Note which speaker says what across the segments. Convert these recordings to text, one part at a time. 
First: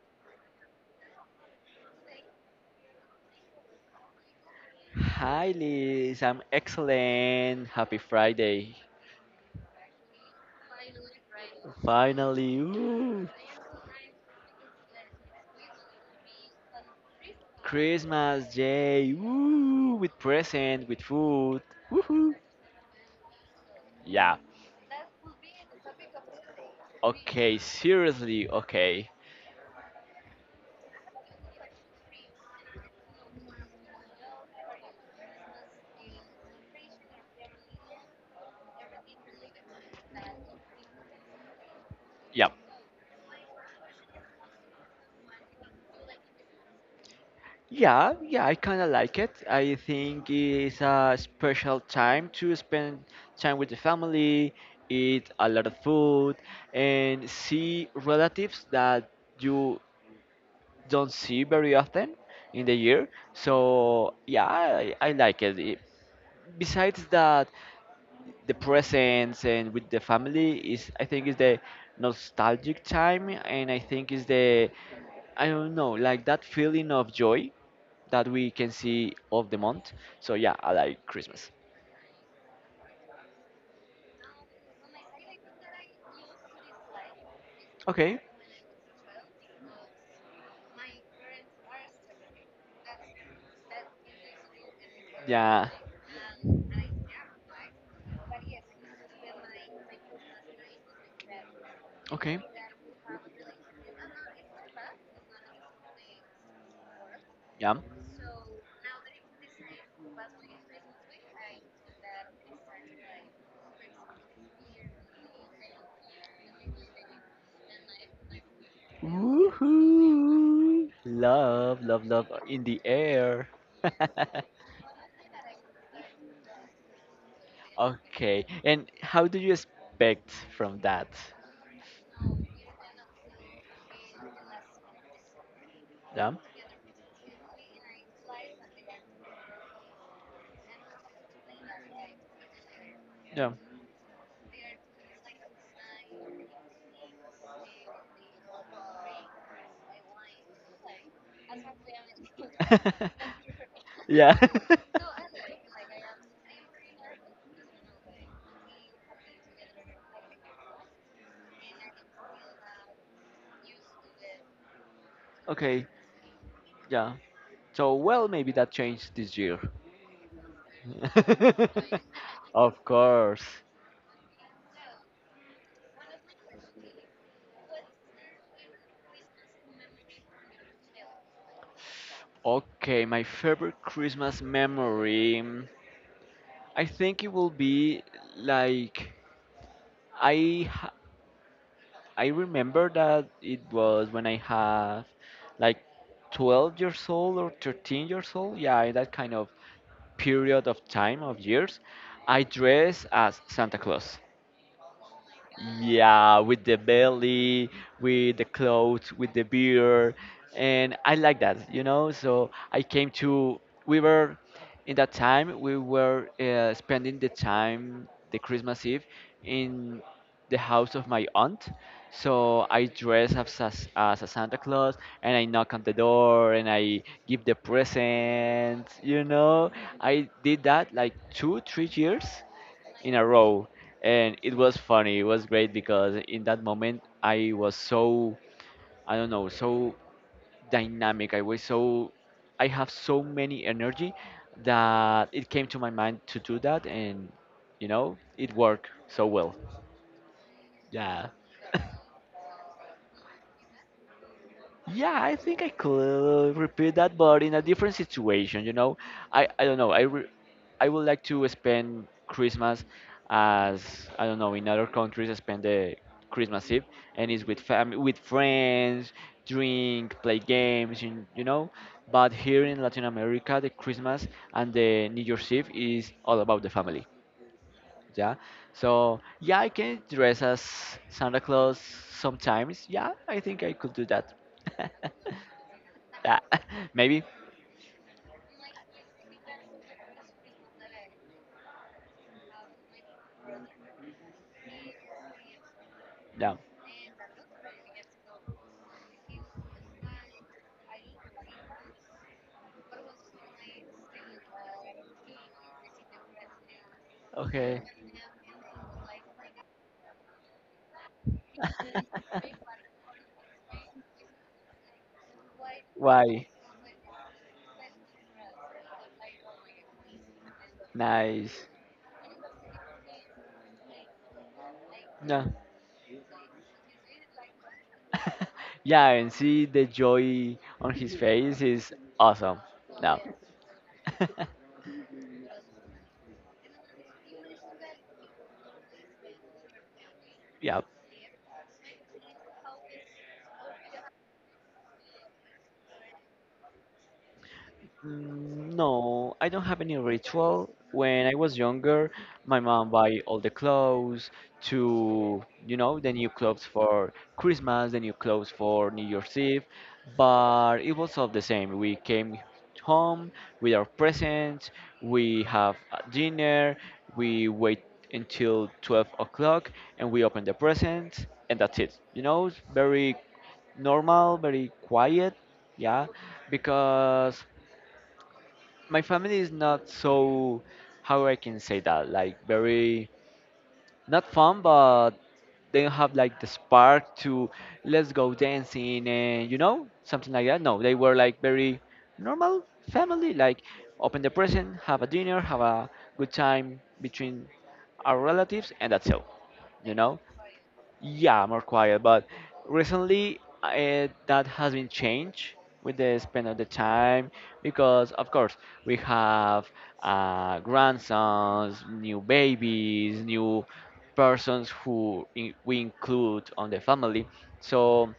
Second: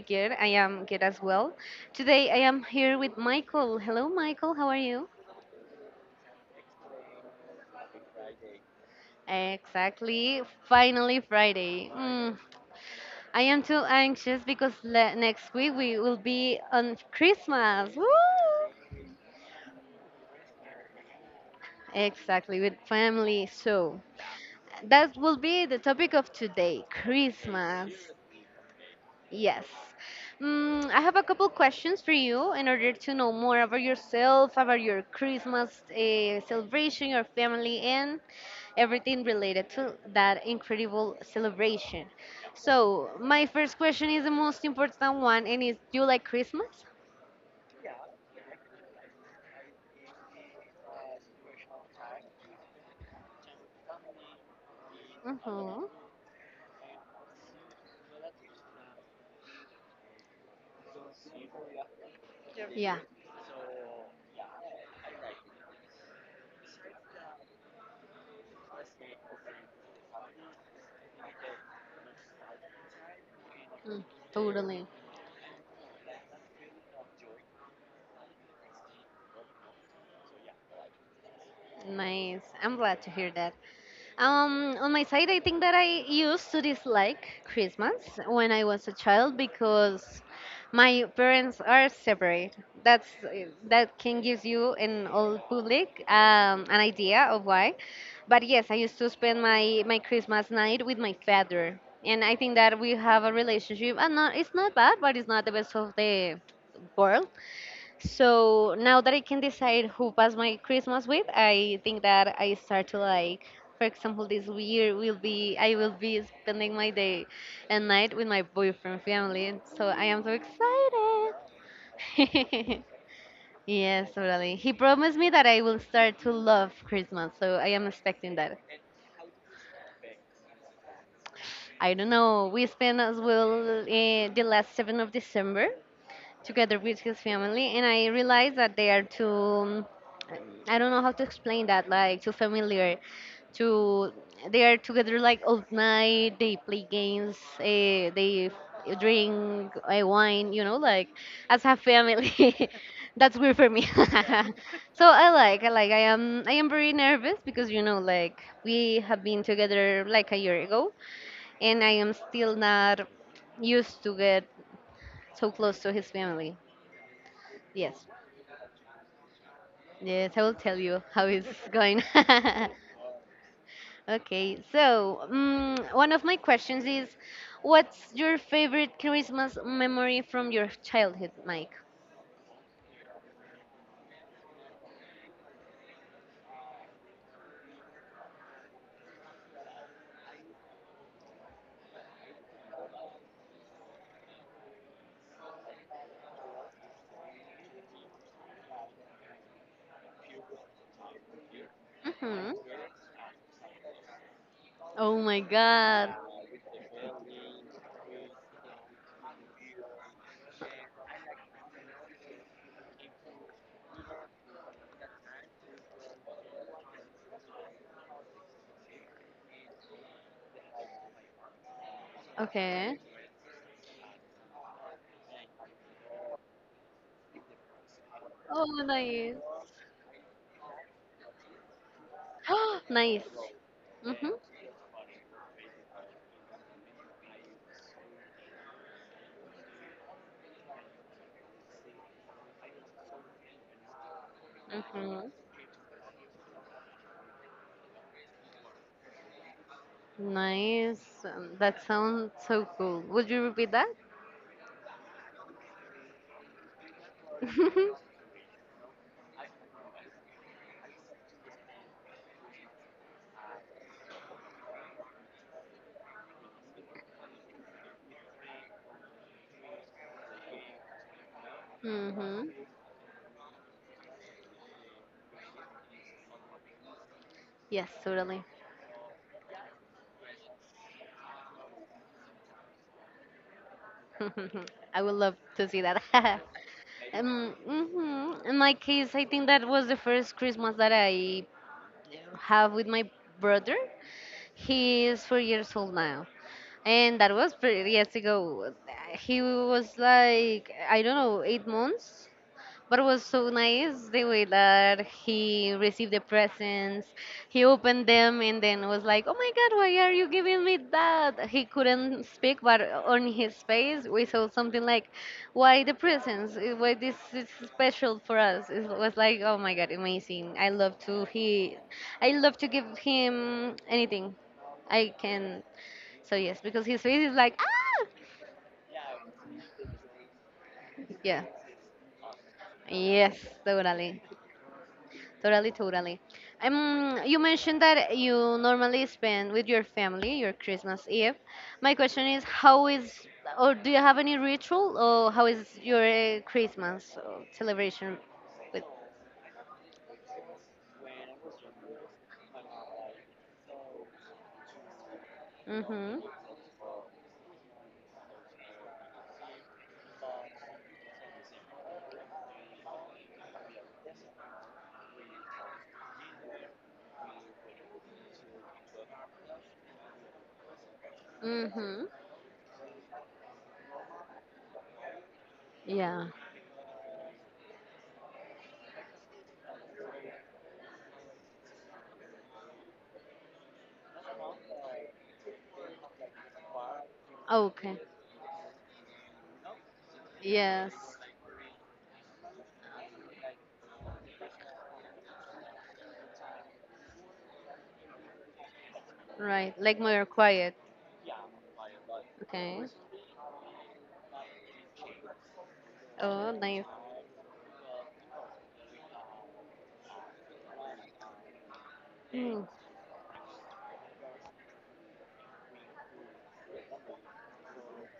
Speaker 1: good. I am good as well. Today, I am here with Michael. Hello, Michael. How are you?
Speaker 2: Hi Liz, I'm excellent. Happy Friday.
Speaker 1: Exactly. Finally, Friday.
Speaker 2: Finally,
Speaker 1: I am too anxious because next week we will be on Christmas. Woo!
Speaker 2: Christmas Day, with present, with food. Woohoo.
Speaker 1: Exactly, with family. So,
Speaker 2: Yeah,
Speaker 1: that will be the topic of today
Speaker 2: okay,
Speaker 1: Christmas.
Speaker 2: seriously, okay.
Speaker 1: Yes. I have a couple questions for you in order to know more about yourself, about your Christmas celebration, your family, and everything related to that incredible celebration.
Speaker 2: Yeah.
Speaker 1: So, my first question is the most important one, and is do you like Christmas?
Speaker 2: Yeah, yeah, I kind of like it. I think it's a special time to spend time with the family, eat a lot of
Speaker 1: Mm-hmm.
Speaker 2: food, and see relatives that you don't see very often in the
Speaker 1: Yeah,
Speaker 2: year. So yeah, I like it. Besides that, the presence and with the family is I think is the nostalgic time, and I
Speaker 1: mm,
Speaker 2: think is the
Speaker 1: totally.
Speaker 2: I don't know like that feeling of joy that we can see of the month. So yeah, I like Christmas.
Speaker 1: Nice. I'm glad to hear that. On my side, I think that I used to dislike Christmas
Speaker 2: Okay.
Speaker 1: when I was a child because my parents are separate. That's that can give you an old
Speaker 2: Yeah.
Speaker 1: public an idea of why. But yes, I used to spend my Christmas night with my father, and I
Speaker 2: Okay.
Speaker 1: think that we have a relationship. And not, it's not bad, but it's not the best of the world.
Speaker 2: Yeah.
Speaker 1: So now that I can decide who pass my Christmas with, I think that I start to like, for example, this year will be I will be spending my day and night with my boyfriend family, and so I am so
Speaker 2: Woohoo! Love, love, love in the
Speaker 1: excited.
Speaker 2: air.
Speaker 1: Yes, totally. He promised me that I will start to love Christmas, so I am expecting
Speaker 2: okay.
Speaker 1: that.
Speaker 2: And how do you expect from that?
Speaker 1: I don't know. We spent as well the last 7th of December
Speaker 2: Yeah.
Speaker 1: together with his family, and I realized that they are too I don't know how to explain that, like too familiar.
Speaker 2: Yeah.
Speaker 1: To they are together like all night. They play games. They drink wine. Like as a family. That's weird for me.
Speaker 2: yeah.
Speaker 1: So I like. I am very nervous because like we have been together like a year ago, and I am still not used to get so close
Speaker 2: okay.
Speaker 1: to his family.
Speaker 2: Yeah. So
Speaker 1: Yes,
Speaker 2: well, maybe that changed this year.
Speaker 1: yes, I will tell you how it's going.
Speaker 2: of course.
Speaker 1: Okay, so one of my questions is, what's your favorite Christmas memory from your childhood, Mike?
Speaker 2: Okay, my favorite Christmas memory. I think it will be like I ha- I remember that it was when I have like 12 years old or 13 years old. Yeah, in that kind of period of time of years, I
Speaker 1: Hmm.
Speaker 2: dress as Santa Claus.
Speaker 1: Oh my God.
Speaker 2: Yeah, with the belly, with the clothes, with the beer, and I like that, you know. So I came to. We were in that time. We were spending the time, the Christmas Eve, in the house of my aunt. So I
Speaker 1: Okay.
Speaker 2: dress as a Santa Claus and I knock on the door and I give the
Speaker 1: Oh,
Speaker 2: presents. You
Speaker 1: nice.
Speaker 2: know, I did that like two, 3 years in
Speaker 1: Nice.
Speaker 2: a row,
Speaker 1: Mhm.
Speaker 2: and it was funny. It was great because in that moment I was so I don't know so dynamic, I was so I have so many energy
Speaker 1: Mhm.
Speaker 2: that it came to my mind to do that, and you know it worked so well.
Speaker 1: Nice.
Speaker 2: Yeah.
Speaker 1: That sounds so cool. Would you repeat that?
Speaker 2: Yeah, I think I could repeat that, but in a different situation. You know, I don't know. I would like to spend Christmas as I don't know in other countries. I spend the Christmas Eve and it's with family, with friends, drink, play games, you know. But
Speaker 1: Mhm.
Speaker 2: here in Latin America, the Christmas and the New Year's Eve is all about the family.
Speaker 1: Yes,
Speaker 2: Yeah.
Speaker 1: totally.
Speaker 2: So yeah, I can dress as Santa Claus sometimes. Yeah, I think I could do that.
Speaker 1: I would love to see that.
Speaker 2: yeah, maybe.
Speaker 1: Mhm. In my case, I think that was the first Christmas that I have with my brother. He is 4 years old now,
Speaker 2: Yeah.
Speaker 1: and that was pretty years ago. He was like I don't know 8 months but was so nice the way that he received the presents. He opened them and then was like, "Oh my God, why are you giving me that?" He couldn't speak, but on his face we saw something like, "Why the
Speaker 2: Why?
Speaker 1: presents? Eh, why this is special for us?" It was like, "Oh my God, amazing!
Speaker 2: Nice.
Speaker 1: I love to give him anything I
Speaker 2: Yeah.
Speaker 1: can." So yes, because his face is like, "Ah,
Speaker 2: yeah, and see the joy on his
Speaker 1: yeah,
Speaker 2: face is awesome. No.
Speaker 1: yes, totally." Totally, totally. You mentioned that you normally spend with your family your
Speaker 2: yeah.
Speaker 1: Christmas Eve. My question is, how is, or do you have any ritual, or how is your Christmas celebration with?
Speaker 2: No, I don't have any ritual. When I was younger, my mom buy all the clothes to, you know, the
Speaker 1: Mm-hmm.
Speaker 2: new clothes for Christmas, the new clothes for New Year's Eve. But it was all the same. We came home with our presents, we have a dinner, we wait until 12 o'clock, and we open the presents, and that's it.
Speaker 1: Mm-hmm.
Speaker 2: You know, it's very normal, very quiet, yeah,
Speaker 1: Yeah.
Speaker 2: because my family is not so how I can say that like very not fun, but they don't have like the spark to
Speaker 1: Okay.
Speaker 2: let's go dancing and you know something like that. No,
Speaker 1: Yes.
Speaker 2: they were like very normal family, like open the present, have a dinner, have a good time between our relatives, and that's all.
Speaker 1: Right.
Speaker 2: You
Speaker 1: Like
Speaker 2: know,
Speaker 1: more quiet.
Speaker 2: yeah, more quiet, but
Speaker 1: Okay.
Speaker 2: recently that has been changed with the spend
Speaker 1: Oh,
Speaker 2: of the
Speaker 1: nice.
Speaker 2: time because, of course, we have grandsons, new
Speaker 1: Hmm.
Speaker 2: babies, new persons who we include on the family. So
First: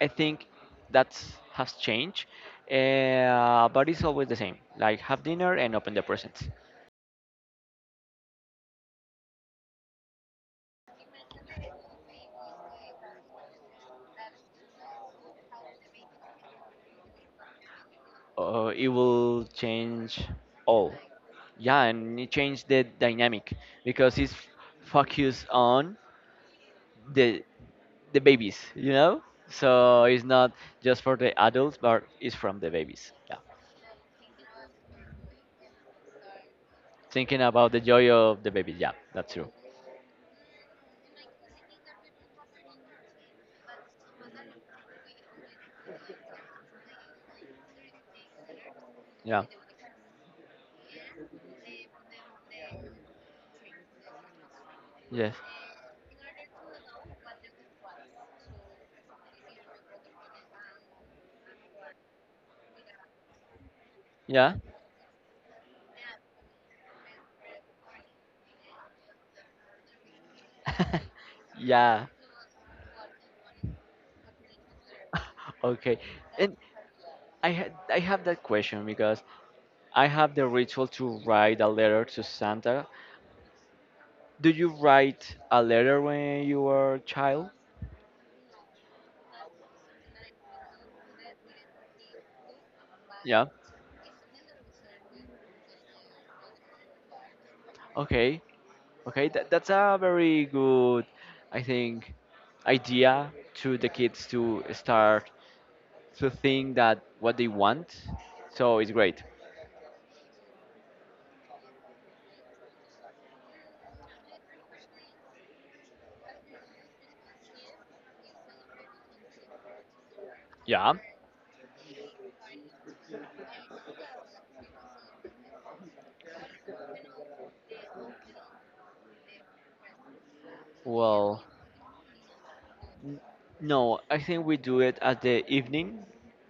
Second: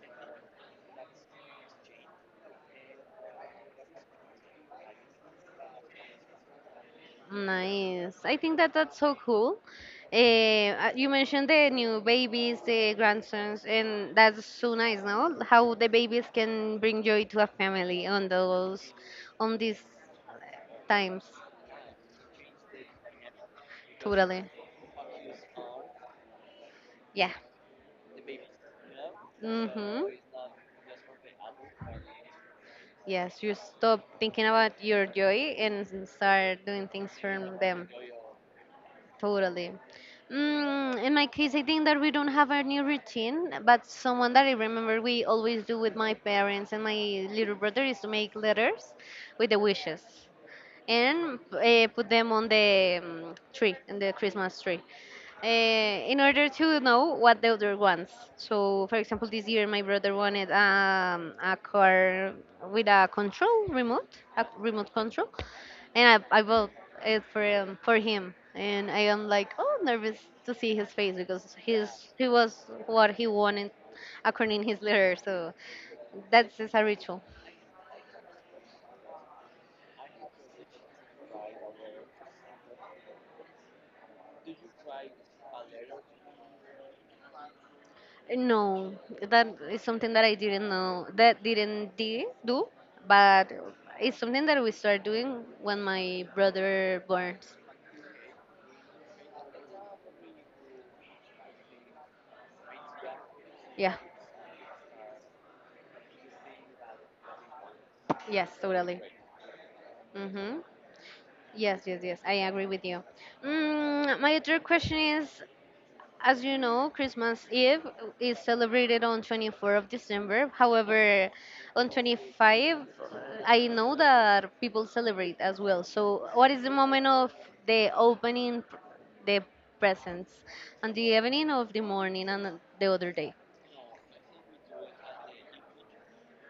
Speaker 2: I think that has changed, but it's always the same. Like have dinner and open the presents.
Speaker 1: Nice. I think that that's so cool. You mentioned the new babies, the grandsons, and that's so nice, no? How the babies can bring joy to a family on those,
Speaker 2: It will
Speaker 1: on these
Speaker 2: change all.
Speaker 1: times.
Speaker 2: Yeah, and it changed the dynamic because it's
Speaker 1: Totally.
Speaker 2: focused on
Speaker 1: Yeah.
Speaker 2: the the babies, you know,
Speaker 1: Mm-hmm.
Speaker 2: so it's not just for the adults but it's from the babies. Yeah,
Speaker 1: Yes, you stop thinking about your joy and start doing things
Speaker 2: thinking
Speaker 1: from
Speaker 2: about the
Speaker 1: them.
Speaker 2: joy of the babies, yeah, that's true.
Speaker 1: Totally. In my case, I think that we don't have a new routine, but someone that I remember we always do with my parents and my little brother is to make letters
Speaker 2: Yeah.
Speaker 1: with the wishes and put them on the tree, in the Christmas tree,
Speaker 2: Yes.
Speaker 1: in order to know what the other wants. So, for example, this year my brother wanted a car with a control remote, a
Speaker 2: Yeah.
Speaker 1: remote control, and I bought it for him, and I am like, oh, nervous to see his face because
Speaker 2: yeah.
Speaker 1: he was what he wanted according his letter. So
Speaker 2: okay, and
Speaker 1: that's just a ritual.
Speaker 2: I have that question because I have the ritual to write a letter to Santa. Do you write a letter when you were a child?
Speaker 1: No, that is something that I didn't know that didn't do,
Speaker 2: Yeah.
Speaker 1: but it's something that we start doing when my brother burns.
Speaker 2: Okay. Okay. That, that's a very good, I think, idea to the
Speaker 1: Yeah,
Speaker 2: kids to start to think that what they want.
Speaker 1: yes,
Speaker 2: So it's
Speaker 1: totally.
Speaker 2: great.
Speaker 1: Mm-hmm. Yes, yes, yes. I agree with you. My other question is: as you know, Christmas Eve is celebrated on 24th of December.
Speaker 2: Yeah.
Speaker 1: However, on 25, I know that people celebrate as well. So, what is the moment of the opening p- the presents? On the
Speaker 2: Well,
Speaker 1: evening of the morning and the other
Speaker 2: N-
Speaker 1: day.
Speaker 2: No, I think we do it at the evening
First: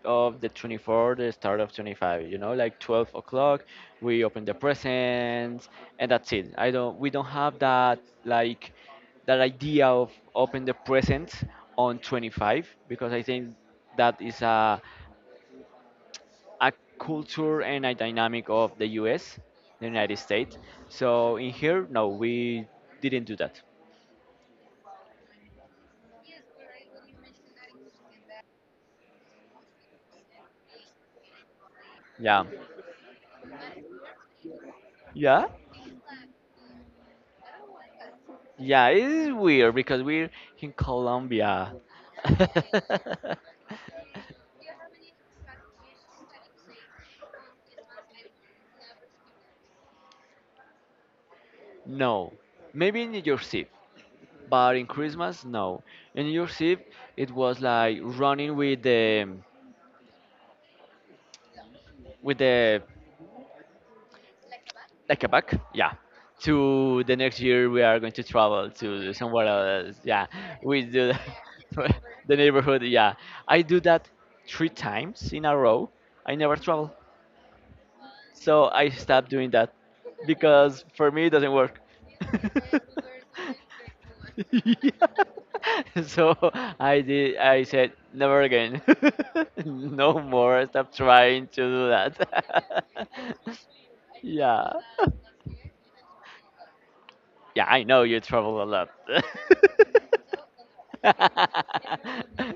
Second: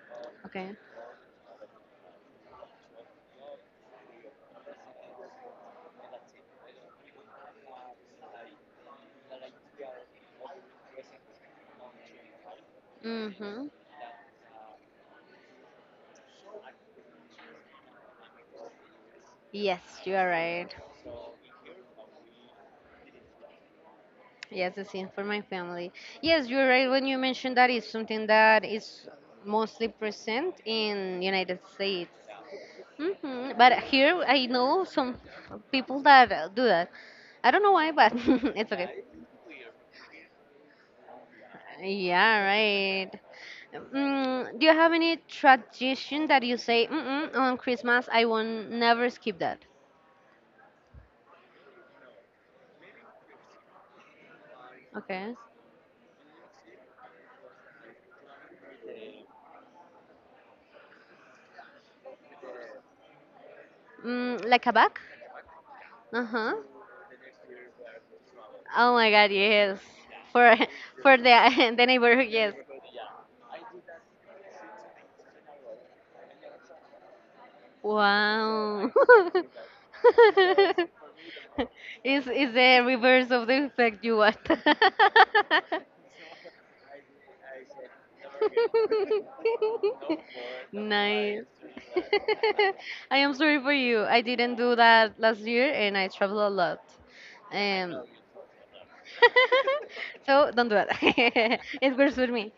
Speaker 2: of the
Speaker 1: Okay.
Speaker 2: 24, the start of 25, you know, like 12 o'clock, we open the presents and that's it. I don't, we don't have that, like, that idea of open the presents on 25 because I think
Speaker 1: Mm-hmm.
Speaker 2: that is a culture and a dynamic of the US, the
Speaker 1: Yes, you
Speaker 2: United
Speaker 1: are
Speaker 2: States.
Speaker 1: right.
Speaker 2: So in here, no, we didn't do that.
Speaker 1: Yes, the same for my family. Yes, you're right when you mentioned that it's something that is mostly present in United States.
Speaker 2: Yeah.
Speaker 1: But here I know some
Speaker 2: Yeah.
Speaker 1: people that do that. I don't know why, but it's
Speaker 2: Yeah,
Speaker 1: okay.
Speaker 2: it is weird because we're in Colombia.
Speaker 1: Yeah, right. Do you have any tradition that you say, "Mm-mm, on Christmas I will never skip that?"
Speaker 2: No, maybe in New Year's Eve, but in
Speaker 1: Okay.
Speaker 2: Christmas, no. In New Year's Eve, it was like running with the
Speaker 1: Like a bag?
Speaker 2: like a back, yeah,
Speaker 1: Uh-huh.
Speaker 2: to the next year we are going to travel
Speaker 1: Oh my
Speaker 2: to
Speaker 1: God,
Speaker 2: somewhere
Speaker 1: yes.
Speaker 2: else. Yeah,
Speaker 1: For
Speaker 2: we do
Speaker 1: for the the
Speaker 2: that.
Speaker 1: neighborhood,
Speaker 2: the
Speaker 1: yes.
Speaker 2: neighborhood, yeah, I do that three times in a row, I never travel, so
Speaker 1: Wow.
Speaker 2: I stopped doing that because for me it doesn't work.
Speaker 1: Is the reverse of the effect you want.
Speaker 2: Yeah. So I did. I said never again. no more. Stop
Speaker 1: Nice.
Speaker 2: trying to do that.
Speaker 1: I am sorry for you. I didn't
Speaker 2: yeah.
Speaker 1: do that last year and I travel a lot.
Speaker 2: Yeah, I
Speaker 1: Um,
Speaker 2: know you travel a lot.
Speaker 1: so don't do that. It works with me.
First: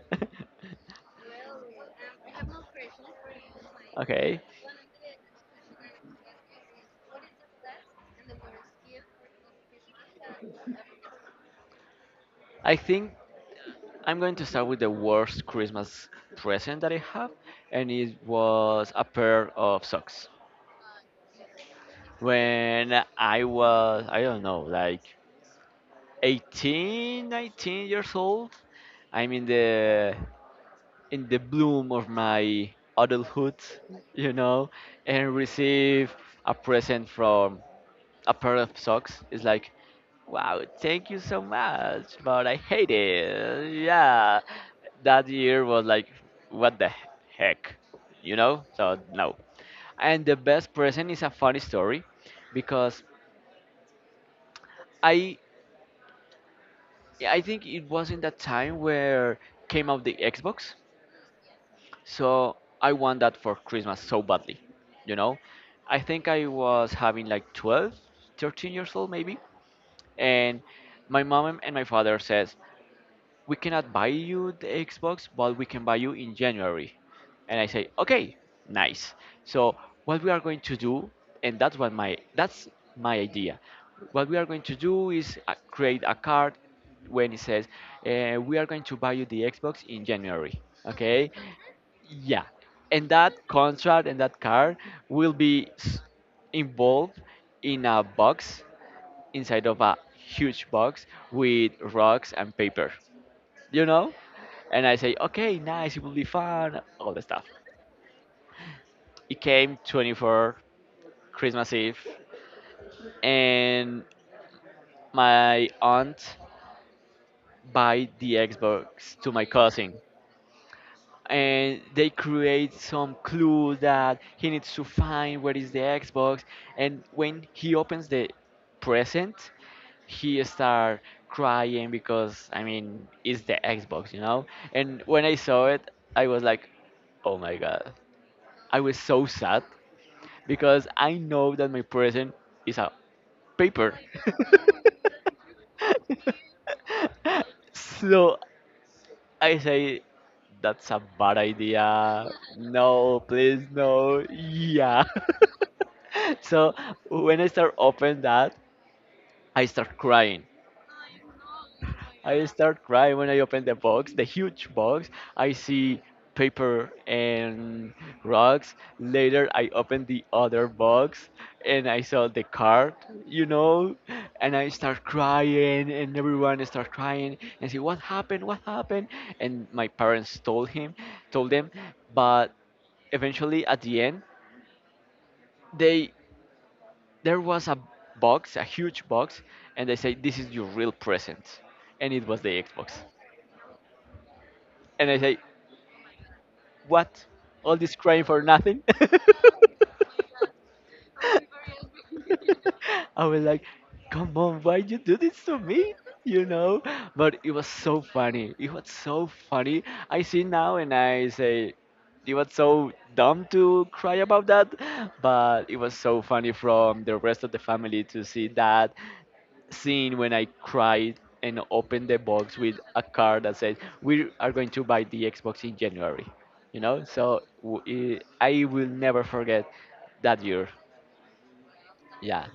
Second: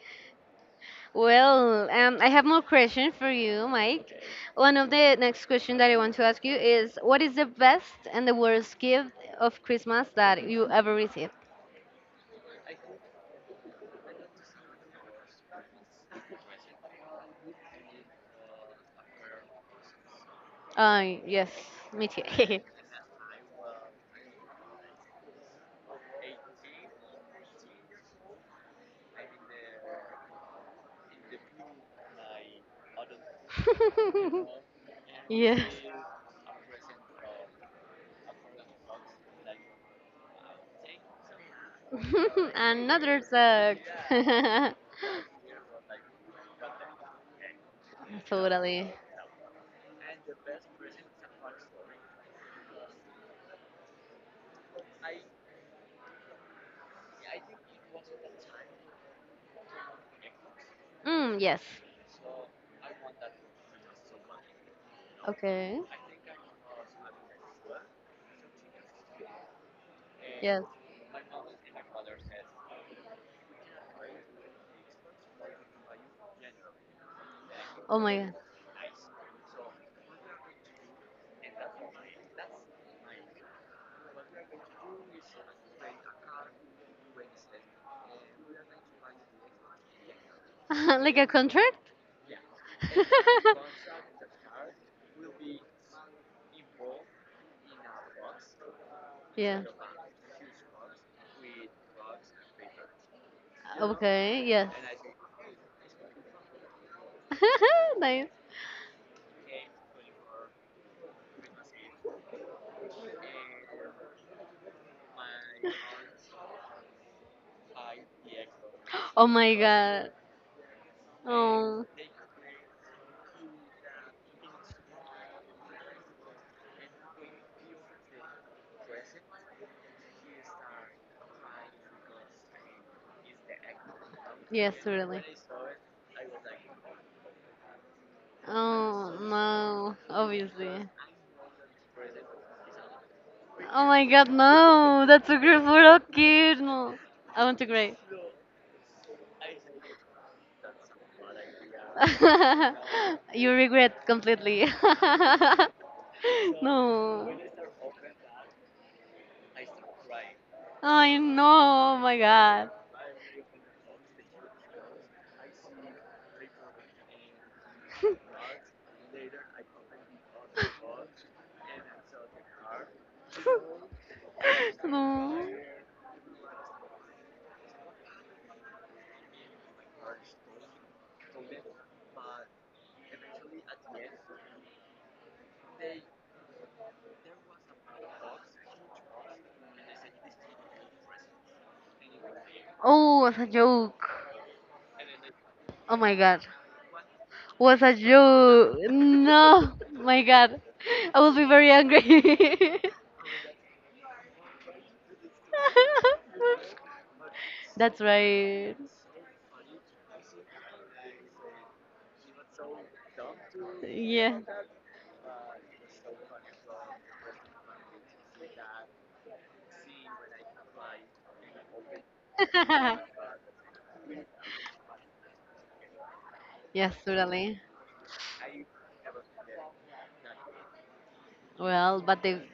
Speaker 1: Well, I have more question for you, Mike. Okay.
Speaker 2: okay.
Speaker 1: One of the next question that I want to ask you is, what is the best and the worst gift of Christmas that you ever received?
Speaker 2: I think I'm going to start with the worst Christmas present that I have, and it was a pair of socks.
Speaker 1: Yes, me too.
Speaker 2: When I was, I don't know, like 18, 19 years old, I'm in the bloom of my adulthood, you know, and
Speaker 1: Yes.
Speaker 2: receive a present from a pair of socks. It's like, wow, thank you so much, but I hate
Speaker 1: Another
Speaker 2: it.
Speaker 1: sucks.
Speaker 2: Yeah, that year was like, what the heck, you know?
Speaker 1: Totally.
Speaker 2: So, no. And the best present is a funny story because I I think it was in that time where came out the Xbox.
Speaker 1: Mm, yes.
Speaker 2: So I want that for Christmas so badly, you know?
Speaker 1: Okay.
Speaker 2: I think I was having like 12, 13 years old maybe.
Speaker 1: Yes.
Speaker 2: And my mom and my father says, we cannot buy you the Xbox, but we can buy you in January. And I say,
Speaker 1: Oh my god.
Speaker 2: okay, nice. So what we are going to do, and that's what my that's my idea. What we are going to do is create a card when it says, we are going to buy you the Xbox in January.
Speaker 1: Like a
Speaker 2: Okay,
Speaker 1: contract?
Speaker 2: yeah, and that contract and that card will be involved in a box
Speaker 1: Yeah.
Speaker 2: inside of a huge box with rocks and paper, you know?
Speaker 1: Okay. Yes.
Speaker 2: And I say, okay, nice, it will be fun, all the stuff.
Speaker 1: Nice.
Speaker 2: It came 24 Christmas Eve, and my aunt buy the Xbox
Speaker 1: Oh
Speaker 2: to my
Speaker 1: my
Speaker 2: cousin,
Speaker 1: god.
Speaker 2: and
Speaker 1: Oh.
Speaker 2: they create some clue that he needs to find where is the Xbox, and when he opens the present, he start crying because I mean it's the Xbox, you know.
Speaker 1: Yes,
Speaker 2: And
Speaker 1: really.
Speaker 2: when I saw it, I was like, oh my god, I was
Speaker 1: Oh
Speaker 2: so sad
Speaker 1: no,
Speaker 2: because
Speaker 1: obviously.
Speaker 2: I know that my present is a
Speaker 1: Oh
Speaker 2: paper.
Speaker 1: my god, no! That's a girl for a kid. No, I want to cry.
Speaker 2: so I say, that's a bad idea. No,
Speaker 1: You
Speaker 2: please,
Speaker 1: regret
Speaker 2: no.
Speaker 1: completely.
Speaker 2: Yeah. so
Speaker 1: No.
Speaker 2: when I start open that, I start crying.
Speaker 1: I know. Oh my
Speaker 2: I
Speaker 1: god.
Speaker 2: start crying when I open the box, the huge box. I see paper and rocks. Later, I open the other box and I saw the card, you know, and I start
Speaker 1: No.
Speaker 2: crying and everyone start crying and say, "What happened? What happened?" And my parents told them, but eventually at the end, they there was a box, a huge box, and they say, "This is your real present," and it was the Xbox.
Speaker 1: Oh, it was a joke.
Speaker 2: And I say,
Speaker 1: Oh my god.
Speaker 2: what? All
Speaker 1: Was a
Speaker 2: this crying for
Speaker 1: joke.
Speaker 2: nothing?
Speaker 1: No. My god. I will be very angry.
Speaker 2: I was like, come on, why you do this to me? You know? But it was so
Speaker 1: That's
Speaker 2: funny. It
Speaker 1: right.
Speaker 2: was so funny. I see now and I say, it was so dumb to cry
Speaker 1: Yeah.
Speaker 2: about that, but it was so funny from the rest of the family to see that scene when I cried and opened the box with a card that said, "We are going to buy the Xbox in January." You
Speaker 1: Yes,
Speaker 2: know, so
Speaker 1: totally.
Speaker 2: I will never forget that year.
Speaker 1: Well, but
Speaker 2: Yeah,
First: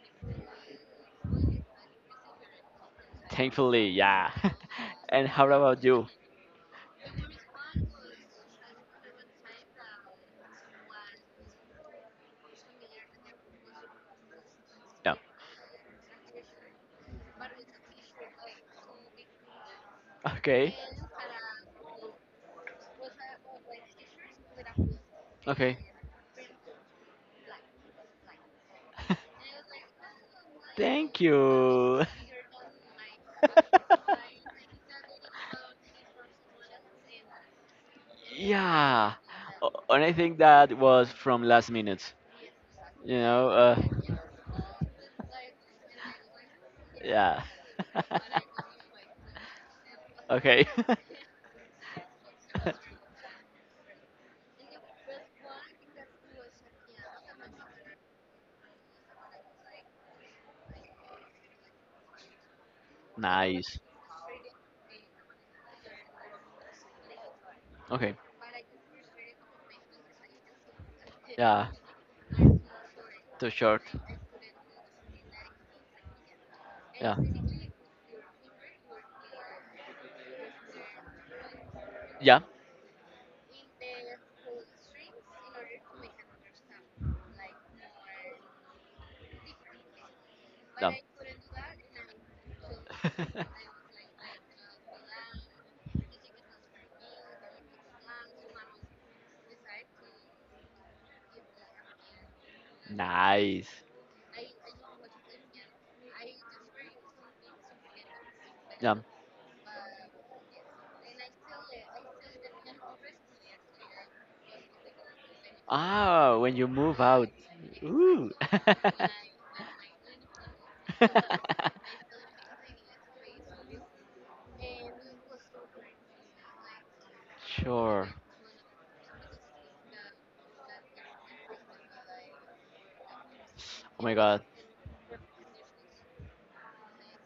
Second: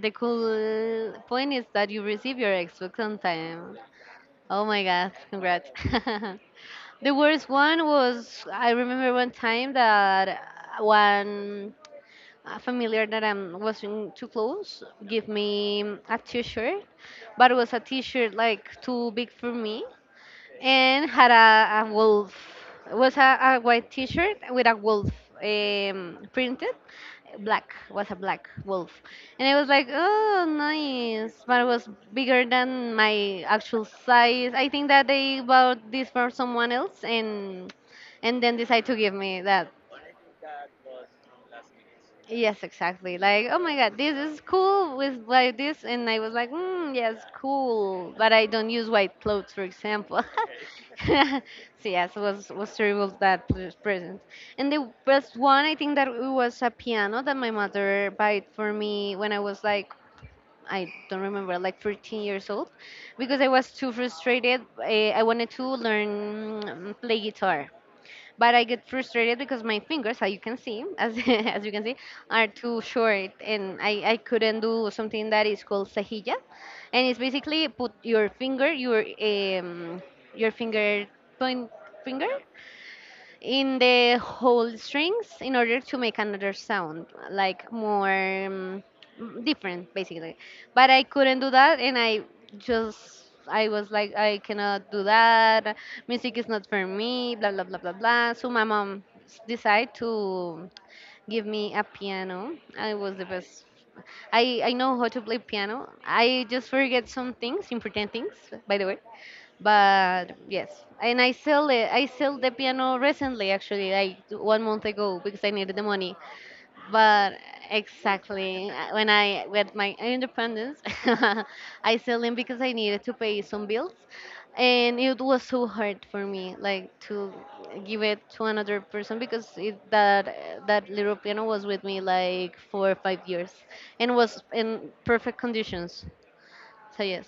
Speaker 1: the cool point is that you receive your Xbox on time.
Speaker 2: thankfully, yeah.
Speaker 1: Oh my God!
Speaker 2: and how
Speaker 1: Congrats.
Speaker 2: about you?
Speaker 1: The worst one was I remember one time that one a familiar that I am wasn't too close
Speaker 2: Yeah.
Speaker 1: gave me a T-shirt, but it was a T-shirt like too big for me
Speaker 2: Okay.
Speaker 1: and had a wolf. It was a white T-shirt with a wolf
Speaker 2: Okay.
Speaker 1: printed. Black was a black wolf, and I was like, "Oh,
Speaker 2: Thank
Speaker 1: nice!" But it was
Speaker 2: you.
Speaker 1: bigger than my actual size. I think that they bought this for someone else, and then decided to
Speaker 2: yeah.
Speaker 1: give me that.
Speaker 2: And I think that was from last minute.
Speaker 1: Yes, exactly.
Speaker 2: You
Speaker 1: Like,
Speaker 2: know.
Speaker 1: oh my God, this is cool with like this, and I was like, mm, yes,
Speaker 2: Yeah.
Speaker 1: cool, but I don't use white clothes, for example.
Speaker 2: okay.
Speaker 1: So yes, it was terrible that present. And the best one, I think that it was a piano that my mother bought for me when I was like. I don't remember, like 13 years old, because I was
Speaker 2: nice.
Speaker 1: too frustrated. I wanted to learn play guitar,
Speaker 2: Okay.
Speaker 1: but I get frustrated because my fingers, as you can see, as as
Speaker 2: Yeah.
Speaker 1: you can see, are too short,
Speaker 2: Too
Speaker 1: and
Speaker 2: short.
Speaker 1: I couldn't do something that is called cejilla, and
Speaker 2: Yeah.
Speaker 1: it's basically put your finger, your finger point finger
Speaker 2: Yeah.
Speaker 1: in the whole strings in order to make another sound, like more different, basically. But
Speaker 2: Dumb.
Speaker 1: I couldn't do that, and just I was like, I cannot do that. Music is not for me. Blah blah blah blah blah. So my mom decided to give me a piano. I was the best.
Speaker 2: nice.
Speaker 1: I know how to play piano. I just forget some things, important things, by the way,
Speaker 2: Dumb.
Speaker 1: but yes, and I sell the piano recently, actually like one month ago, because I needed the money,
Speaker 2: Ah, when you move out.
Speaker 1: but
Speaker 2: Ooh.
Speaker 1: exactly when I got my independence I sell them because I needed to pay some bills, and it was so hard for me like to give
Speaker 2: sure.
Speaker 1: it to another person because it, that that little piano was with me like 4 or 5 years
Speaker 2: Oh
Speaker 1: and
Speaker 2: my
Speaker 1: was
Speaker 2: god.
Speaker 1: in perfect conditions, so yes,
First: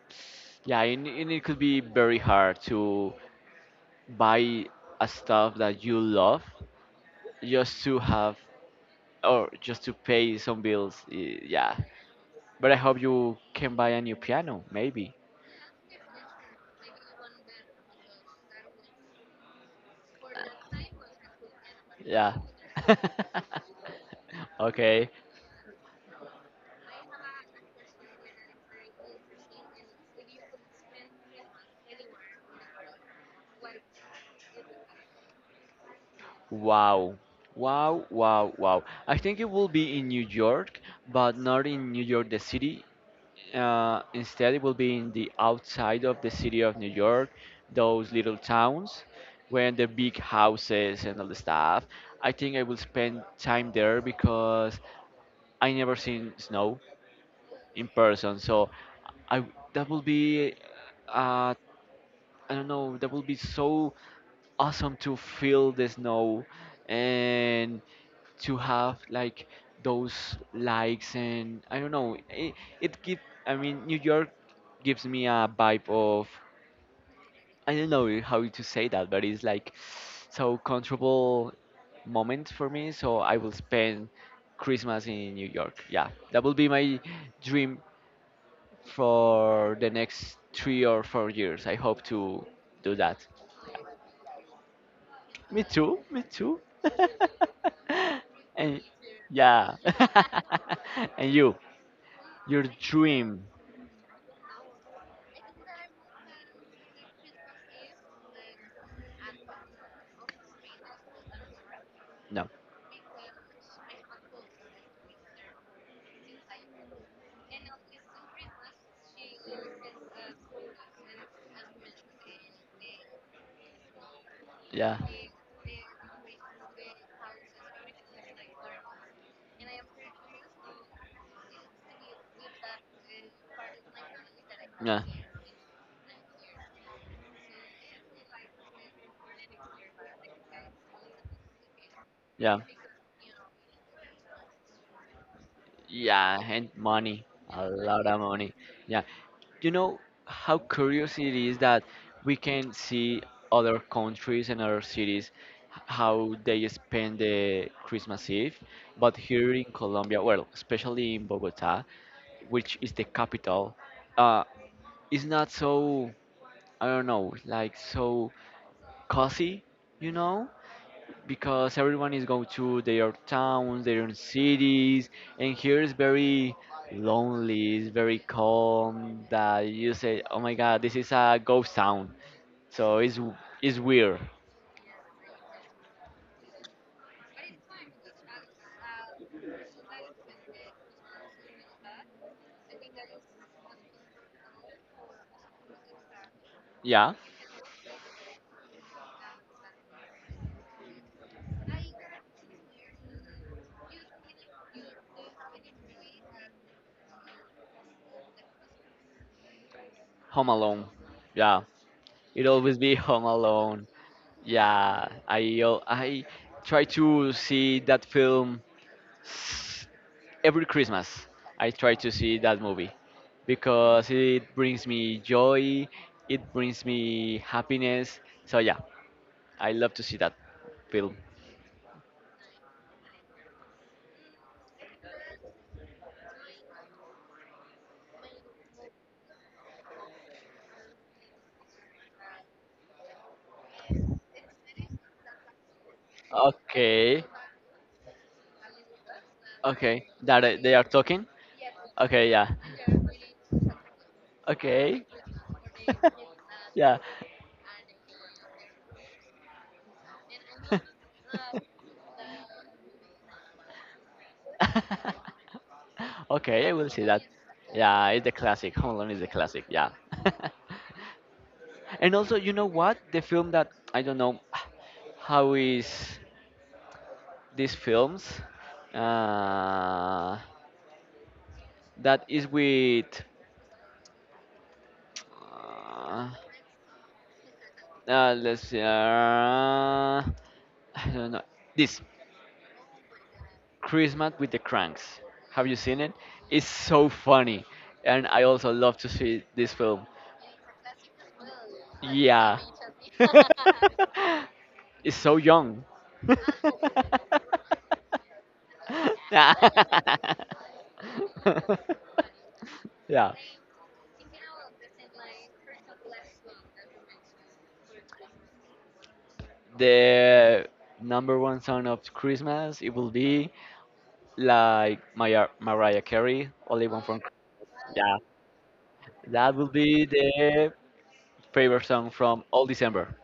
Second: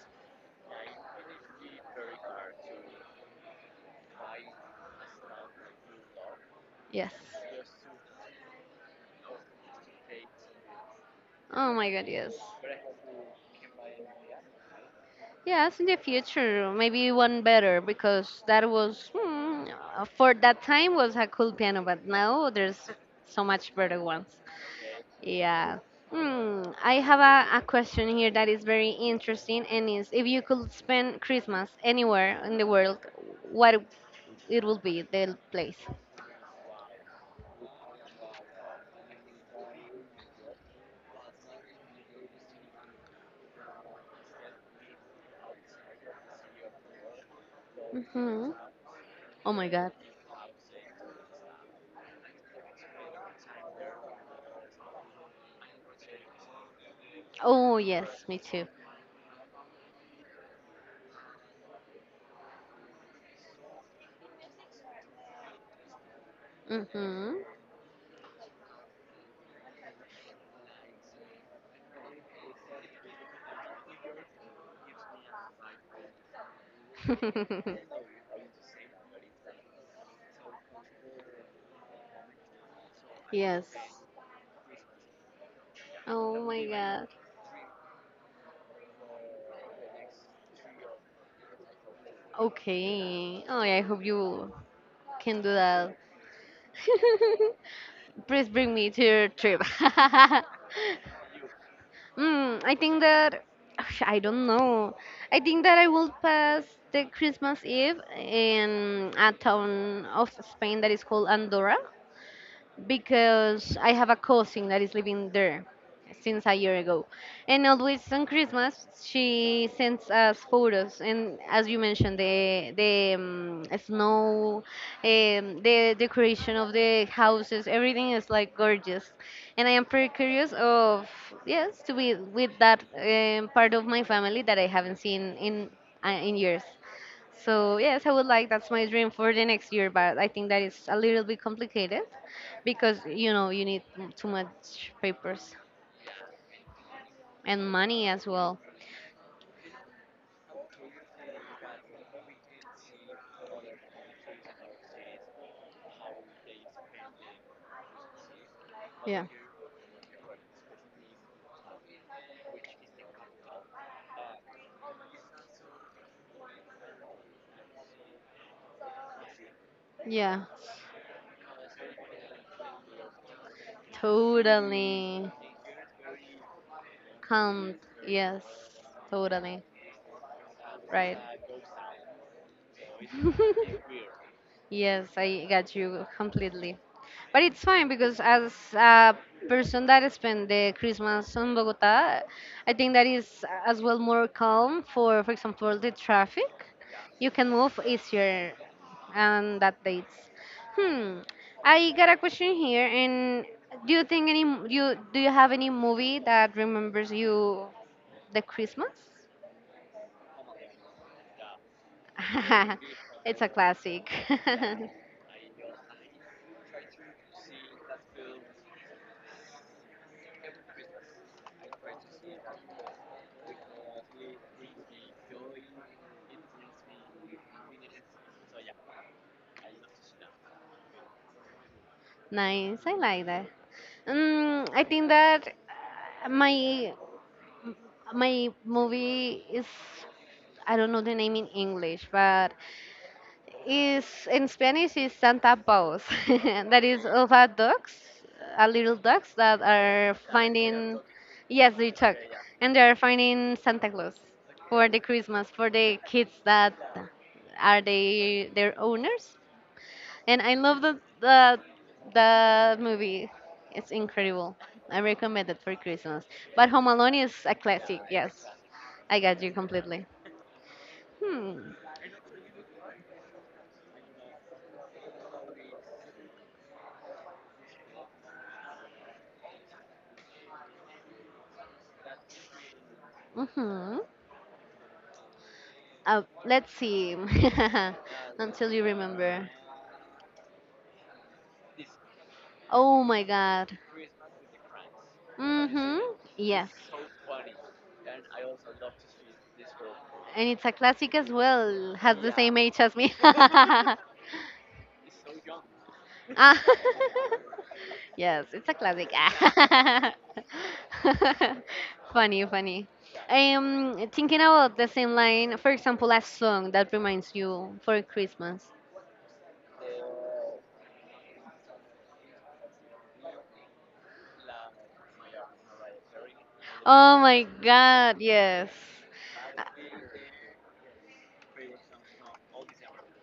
Speaker 2: Yeah, and it could be very hard to buy a stuff that you love
Speaker 1: yes.
Speaker 2: just to have or just to pay some bills.
Speaker 1: Oh
Speaker 2: Yeah,
Speaker 1: my god, yes.
Speaker 2: but I hope you can buy a new piano, maybe.
Speaker 1: Yes, in the future, maybe one better because that was for that time was a cool piano, but
Speaker 2: Yeah.
Speaker 1: now there's so much better ones.
Speaker 2: Okay.
Speaker 1: Yeah. I have a question here that is very interesting and is if you could spend Christmas anywhere in the world, what it will be the place?
Speaker 2: Wow. Wow, wow, wow. I think it will be in New York, but not in New York the city. Instead, it will be in the outside of the city of New York, those little
Speaker 1: hmm
Speaker 2: towns,
Speaker 1: Oh my
Speaker 2: where the
Speaker 1: God.
Speaker 2: big houses and all the stuff. I think I will spend time there because I never seen snow
Speaker 1: Oh
Speaker 2: in
Speaker 1: yes,
Speaker 2: person.
Speaker 1: me too.
Speaker 2: So I that will be uh, I don't know, that will be so awesome to feel the snow
Speaker 1: hmm
Speaker 2: and to have like those likes and I don't know it, it give I mean New York gives me a vibe of I don't know how to say that, but it's like so comfortable moment for me, so I will
Speaker 1: yes.
Speaker 2: spend Christmas in New York. Yeah,
Speaker 1: Oh
Speaker 2: that will
Speaker 1: my
Speaker 2: be my
Speaker 1: God.
Speaker 2: dream for the next 3 or 4 years. I hope to do that.
Speaker 1: Okay. Oh, I hope you can do
Speaker 2: Me
Speaker 1: that.
Speaker 2: too. Me too.
Speaker 1: Please bring
Speaker 2: And
Speaker 1: me to your trip.
Speaker 2: yeah. And you, your
Speaker 1: I think
Speaker 2: dream.
Speaker 1: that I don't know. I think that I will pass the Christmas Eve in a town of Spain that is called Andorra
Speaker 2: No.
Speaker 1: because I have a cousin that is living there since a year ago. And always on Christmas, she sends us photos. And as you mentioned, the snow,
Speaker 2: Yeah.
Speaker 1: the decoration of the houses, everything is like gorgeous. And I am pretty curious of yes to be with that part of my family that I haven't
Speaker 2: Yeah.
Speaker 1: seen in years. So yes, I would like that's my dream for the next year, but I think that is a little bit complicated
Speaker 2: Yeah.
Speaker 1: because you know you need too much papers
Speaker 2: Yeah. And money. A
Speaker 1: and
Speaker 2: lot
Speaker 1: money
Speaker 2: of
Speaker 1: as
Speaker 2: money.
Speaker 1: well.
Speaker 2: Yeah. You know how curious it is that we can see other countries and other cities, how they spend the Christmas Eve, but
Speaker 1: Yeah,
Speaker 2: here in Colombia, well, especially in Bogota, which is the capital, uh, it's not so, I don't know, like so cozy, you
Speaker 1: yeah,
Speaker 2: know? Because everyone is going to their towns, their own cities,
Speaker 1: totally.
Speaker 2: and here is very lonely,
Speaker 1: Can't.
Speaker 2: it's very
Speaker 1: Yes,
Speaker 2: calm.
Speaker 1: totally.
Speaker 2: That you say, "Oh my God, this is
Speaker 1: Right.
Speaker 2: a ghost town." So it's weird.
Speaker 1: Yes, I got you completely. But it's fine because as a person that spent the Christmas in Bogota, I think that is as well more calm for example, the traffic.
Speaker 2: Yeah,
Speaker 1: You can move easier on that dates. Hmm. I got a question here, and do you think any you have any movie that remembers you the Christmas?
Speaker 2: Home Alone. Yeah, it always be Home
Speaker 1: It's a
Speaker 2: Alone.
Speaker 1: classic.
Speaker 2: Yeah, I try to see that film every Christmas. I try to see that movie because it brings me joy, it brings me happiness. So yeah, I love to see that film.
Speaker 1: Nice, I like that. I think that uh, my my movie is I don't know the name in English, but is in Spanish is Santa Paus. That is
Speaker 2: Okay,
Speaker 1: of a dogs, a little dogs that
Speaker 2: okay,
Speaker 1: are
Speaker 2: that, they are
Speaker 1: finding,
Speaker 2: talking.
Speaker 1: yes, they talk,
Speaker 2: Okay, yeah,
Speaker 1: and they are finding Santa Claus for the
Speaker 2: okay,
Speaker 1: Christmas for the kids that
Speaker 2: yeah.
Speaker 1: are they their owners. And I love the that movie. It's incredible. I recommend it for Christmas. But
Speaker 2: Okay, I
Speaker 1: Home
Speaker 2: will see
Speaker 1: Alone
Speaker 2: that.
Speaker 1: is a classic.
Speaker 2: Yeah, it's a
Speaker 1: Yes,
Speaker 2: classic. Home Alone
Speaker 1: I
Speaker 2: is a
Speaker 1: got you
Speaker 2: classic. Yeah.
Speaker 1: completely. Hmm.
Speaker 2: And also, you know what? The film that I don't know how is these films, uh, that is with
Speaker 1: Mhm.
Speaker 2: uh,
Speaker 1: Let's see.
Speaker 2: let's
Speaker 1: Until
Speaker 2: see,
Speaker 1: you remember.
Speaker 2: I don't know this,
Speaker 1: Oh my God.
Speaker 2: Christmas with the Cranks. Have you
Speaker 1: Mhm.
Speaker 2: seen it? It's
Speaker 1: Yes.
Speaker 2: so funny, and I also love to see this film.
Speaker 1: And it's a classic as well. Has the same
Speaker 2: Yeah,
Speaker 1: age as me.
Speaker 2: it's so young.
Speaker 1: Ah, yes, it's a classic.
Speaker 2: yeah.
Speaker 1: Ah. Funny, funny.
Speaker 2: yeah.
Speaker 1: Thinking about the same line, for example, a song that reminds you for Christmas.
Speaker 2: The number one song of Christmas, it will be like Maya, Mariah Carey, Only One
Speaker 1: Oh
Speaker 2: from.
Speaker 1: my
Speaker 2: Yeah.
Speaker 1: God, yes.
Speaker 2: That will be the favorite song from all December.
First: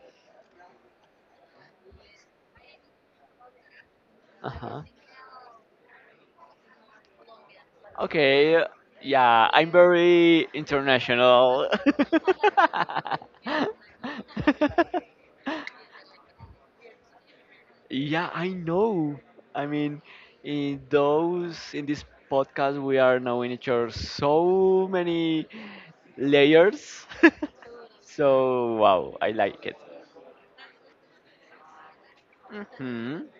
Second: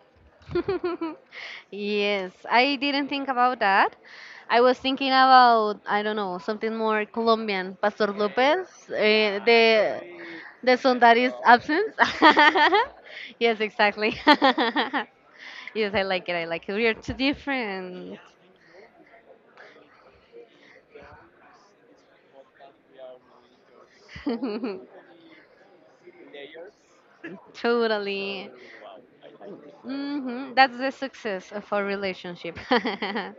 Speaker 1: Yes, I didn't think about that.
Speaker 2: Uh
Speaker 1: I was
Speaker 2: huh.
Speaker 1: thinking about, I don't know, something more Colombian. Pastor
Speaker 2: Okay.
Speaker 1: Lopez, eh,
Speaker 2: Yeah, I'm
Speaker 1: the
Speaker 2: very
Speaker 1: the song that is
Speaker 2: international.
Speaker 1: absence. Yes, exactly. Yes, I like it. I like it. We are too different.
Speaker 2: Yeah, I know. I mean, in this podcast, we are knowing each other so many layers. So
Speaker 1: Totally.
Speaker 2: wow, I like it.
Speaker 1: Hmm. That's the success of our relationship.
Speaker 2: Hmm.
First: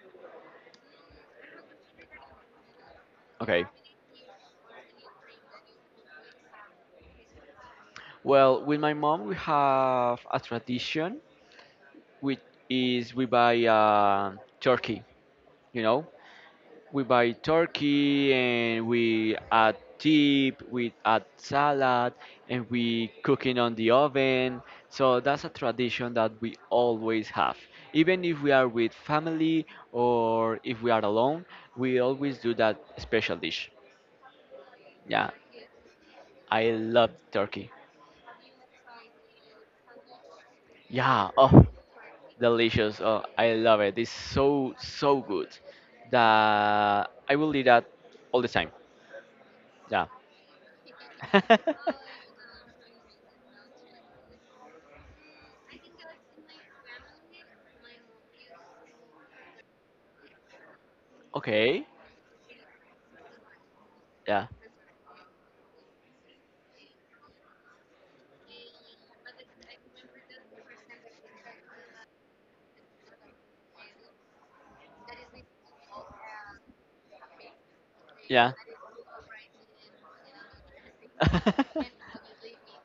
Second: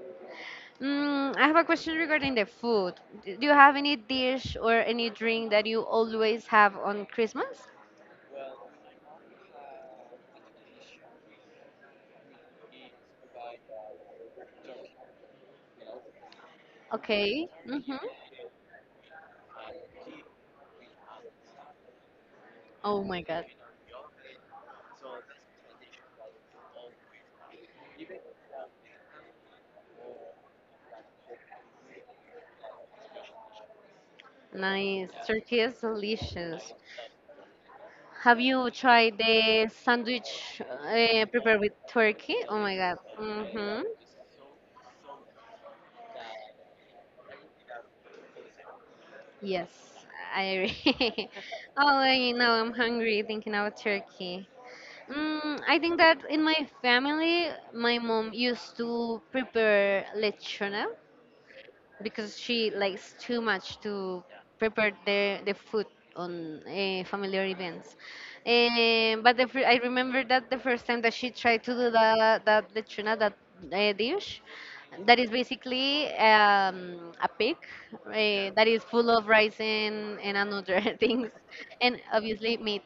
Speaker 1: Mm, I have a question regarding the food. Do you
Speaker 2: Okay.
Speaker 1: have any dish or any drink that you always have on Christmas?
Speaker 2: Well, with my mom, we have a tradition, which is we buy, turkey. You know, we buy
Speaker 1: Okay. Mm-hmm.
Speaker 2: turkey and we add dip, we add salad, and
Speaker 1: Oh
Speaker 2: we
Speaker 1: my God.
Speaker 2: cook it on the oven. So that's a tradition that we always have. Even if we are with family or if we are alone, we always do that special dish.
Speaker 1: Nice.
Speaker 2: Yeah,
Speaker 1: Turkey is
Speaker 2: I
Speaker 1: delicious.
Speaker 2: love turkey.
Speaker 1: Have you tried the sandwich
Speaker 2: Yeah,
Speaker 1: prepared
Speaker 2: oh,
Speaker 1: with turkey? Oh my God.
Speaker 2: delicious. Oh, I love
Speaker 1: Mm-hmm.
Speaker 2: it. It's so, so good that I will eat that all the time.
Speaker 1: Yes,
Speaker 2: Yeah.
Speaker 1: I agree. Oh, I know I'm hungry thinking about turkey. Mm, I think that in my family, my mom used to prepare lechona,
Speaker 2: Okay.
Speaker 1: because she likes too much to
Speaker 2: Yeah.
Speaker 1: prepare the food on familiar events. But I remember that the first time that she tried to do that, that lechona, that dish, that is basically a pig uh,
Speaker 2: Yeah.
Speaker 1: that is full of rice and other things, and obviously meat.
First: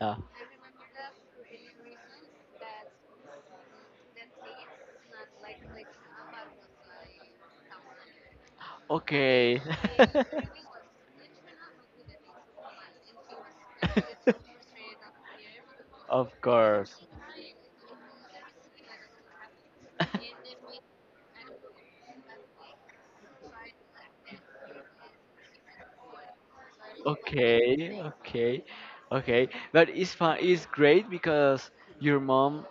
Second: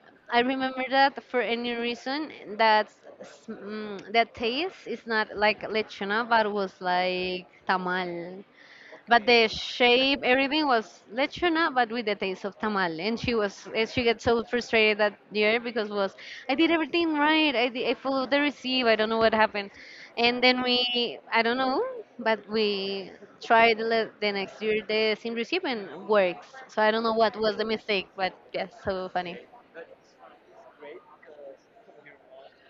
Speaker 2: yeah.
Speaker 1: I remember that for any reason that that taste is not like lechona, but was like tamal. But the
Speaker 2: Okay.
Speaker 1: shape, everything was lechona, but with the taste of tamal. And she was, and she gets so frustrated that year because was,
Speaker 2: Of
Speaker 1: I did
Speaker 2: course.
Speaker 1: everything right. I did, I followed the receipt. I don't know what happened. And then we, I don't know, but we tried the next year the same receipt and works. So I don't know what was the
Speaker 2: Okay,
Speaker 1: mistake, but
Speaker 2: okay,
Speaker 1: yes, so funny.
Speaker 2: okay. But it's fun. It's great because your mom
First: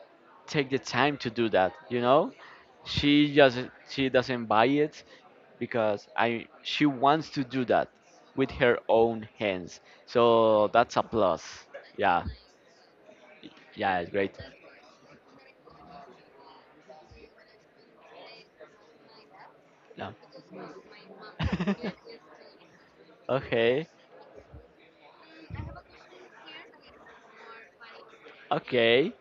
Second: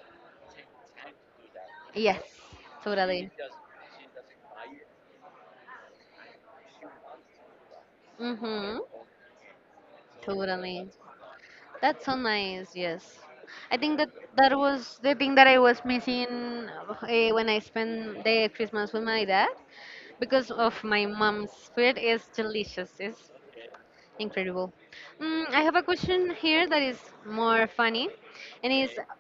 Speaker 2: take the time to do that. You
Speaker 1: Yes,
Speaker 2: know,
Speaker 1: totally.
Speaker 2: she just, she doesn't buy it because I, she wants to do that with
Speaker 1: Mm-hmm.
Speaker 2: her own hands. So
Speaker 1: Totally.
Speaker 2: that's a plus.
Speaker 1: That's so
Speaker 2: Yeah,
Speaker 1: nice, yes. I think
Speaker 2: yeah,
Speaker 1: that
Speaker 2: it's great.
Speaker 1: that was the thing that I was missing when I spent the Christmas with my dad
Speaker 2: Yeah.
Speaker 1: because of my mom's food is delicious. It's
Speaker 2: okay,
Speaker 1: incredible. Mm, I have a question here that is more funny and is
Speaker 2: okay.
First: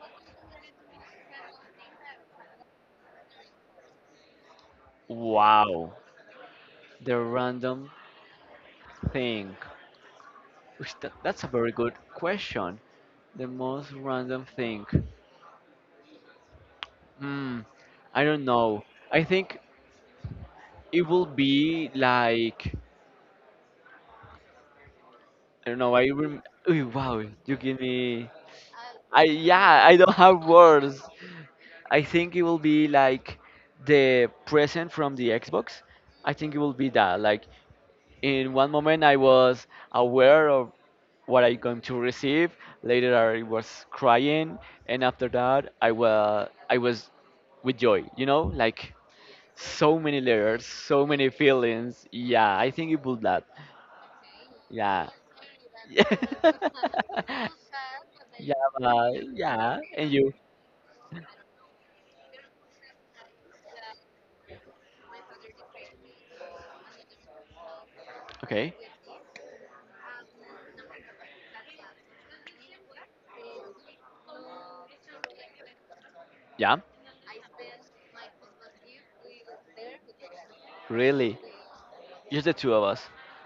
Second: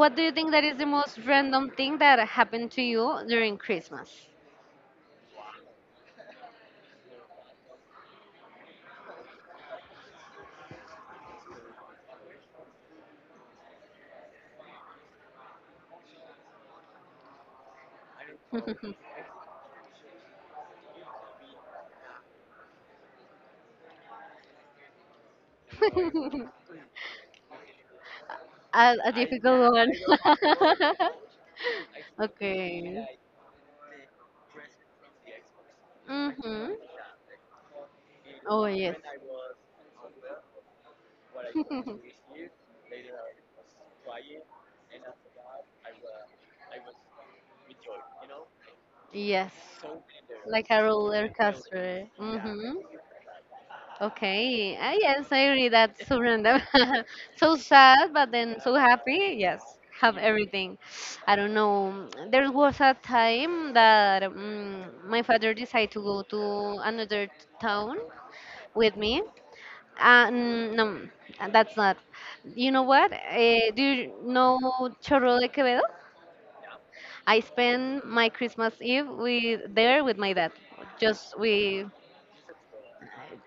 Speaker 1: what do you think that is the most random thing that happened to you during Christmas?
Speaker 2: Wow. The random thing. That's a very good question. The most random thing. Hmm. I don't know.
Speaker 1: A
Speaker 2: I think it will be like I don't know. Ooh, wow. You give me.
Speaker 1: a
Speaker 2: I
Speaker 1: difficult
Speaker 2: Yeah.
Speaker 1: one.
Speaker 2: I don't have words. I think it will be
Speaker 1: Okay.
Speaker 2: like the present from the Xbox. I think it
Speaker 1: Mm-hmm.
Speaker 2: will be that. Like in
Speaker 1: Oh,
Speaker 2: one
Speaker 1: yes.
Speaker 2: moment, I was aware of what are you going to receive later. I was crying, and after that I was with joy, you know, like
Speaker 1: Yes.
Speaker 2: so many
Speaker 1: Like
Speaker 2: layers,
Speaker 1: a
Speaker 2: so
Speaker 1: roller
Speaker 2: many
Speaker 1: coaster.
Speaker 2: feelings. Yeah, I
Speaker 1: Mm-hmm.
Speaker 2: think it would that.
Speaker 1: Okay. Ah,
Speaker 2: Yeah.
Speaker 1: yes, I agree. That's so random.
Speaker 2: Yeah.
Speaker 1: So sad, but then so happy. Yes,
Speaker 2: Yeah. And
Speaker 1: have
Speaker 2: you
Speaker 1: everything. I don't know. There was a time that my father decided to go to another town
Speaker 2: okay.
Speaker 1: with me. No, that's not. You know what? Do you know Chorro de Quevedo?
Speaker 2: Yeah,
Speaker 1: I spent my Christmas Eve with there with my dad, just
Speaker 2: really,
Speaker 1: we
Speaker 2: just the two of us.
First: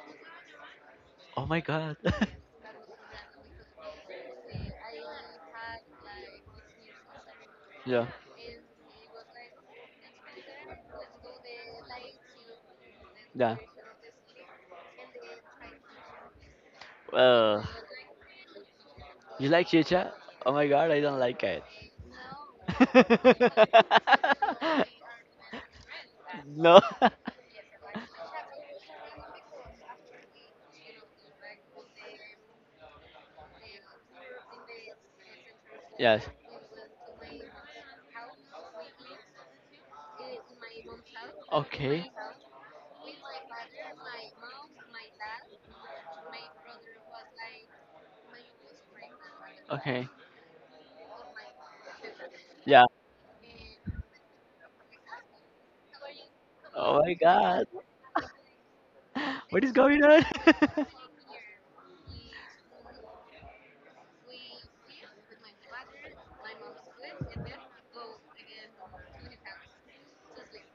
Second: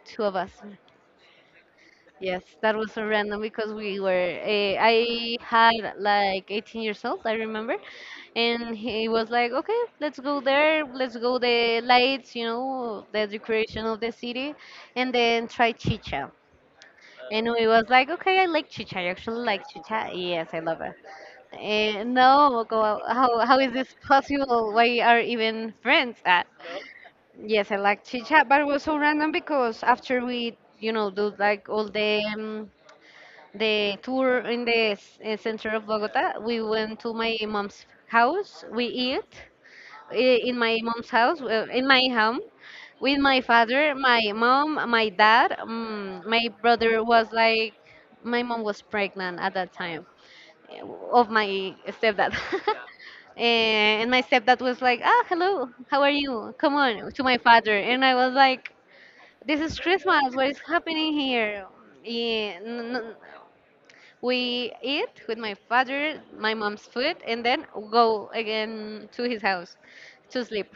Speaker 1: two of us.
Speaker 2: Oh my god.
Speaker 1: Yes, that was so random because we were. I had like 18 years old, I remember,
Speaker 2: Yeah.
Speaker 1: and he was like, "Okay, let's go there. Let's go the lights, you know, the
Speaker 2: Yeah,
Speaker 1: decoration of the city, and then try chicha." And we
Speaker 2: well,
Speaker 1: was like, okay, I like chicha. I actually
Speaker 2: you
Speaker 1: like
Speaker 2: like
Speaker 1: chicha.
Speaker 2: chicha?
Speaker 1: Yes,
Speaker 2: Oh
Speaker 1: I
Speaker 2: my
Speaker 1: love
Speaker 2: god,
Speaker 1: it.
Speaker 2: I don't like it.
Speaker 1: And no, how is this possible? Why are even friends at?
Speaker 2: No.
Speaker 1: Yes, I like chicha, but it was so random because after we, you know, do like all the tour in the center of
Speaker 2: Yes.
Speaker 1: Bogota, we went to my mom's house. We eat in my mom's house, in my
Speaker 2: Okay.
Speaker 1: home, with my father, my mom, my dad. My brother was like, my mom was pregnant at that time
Speaker 2: Okay.
Speaker 1: eh, of my stepdad.
Speaker 2: Yeah.
Speaker 1: And my stepdad was like, ah, hello, how are you? Come
Speaker 2: Oh
Speaker 1: on,
Speaker 2: my
Speaker 1: to my
Speaker 2: god.
Speaker 1: father. And I was like, this
Speaker 2: What is
Speaker 1: is
Speaker 2: going on?
Speaker 1: Christmas, what is happening here? Yeah, we eat with my father, my mom's food, and then go again to his house to sleep.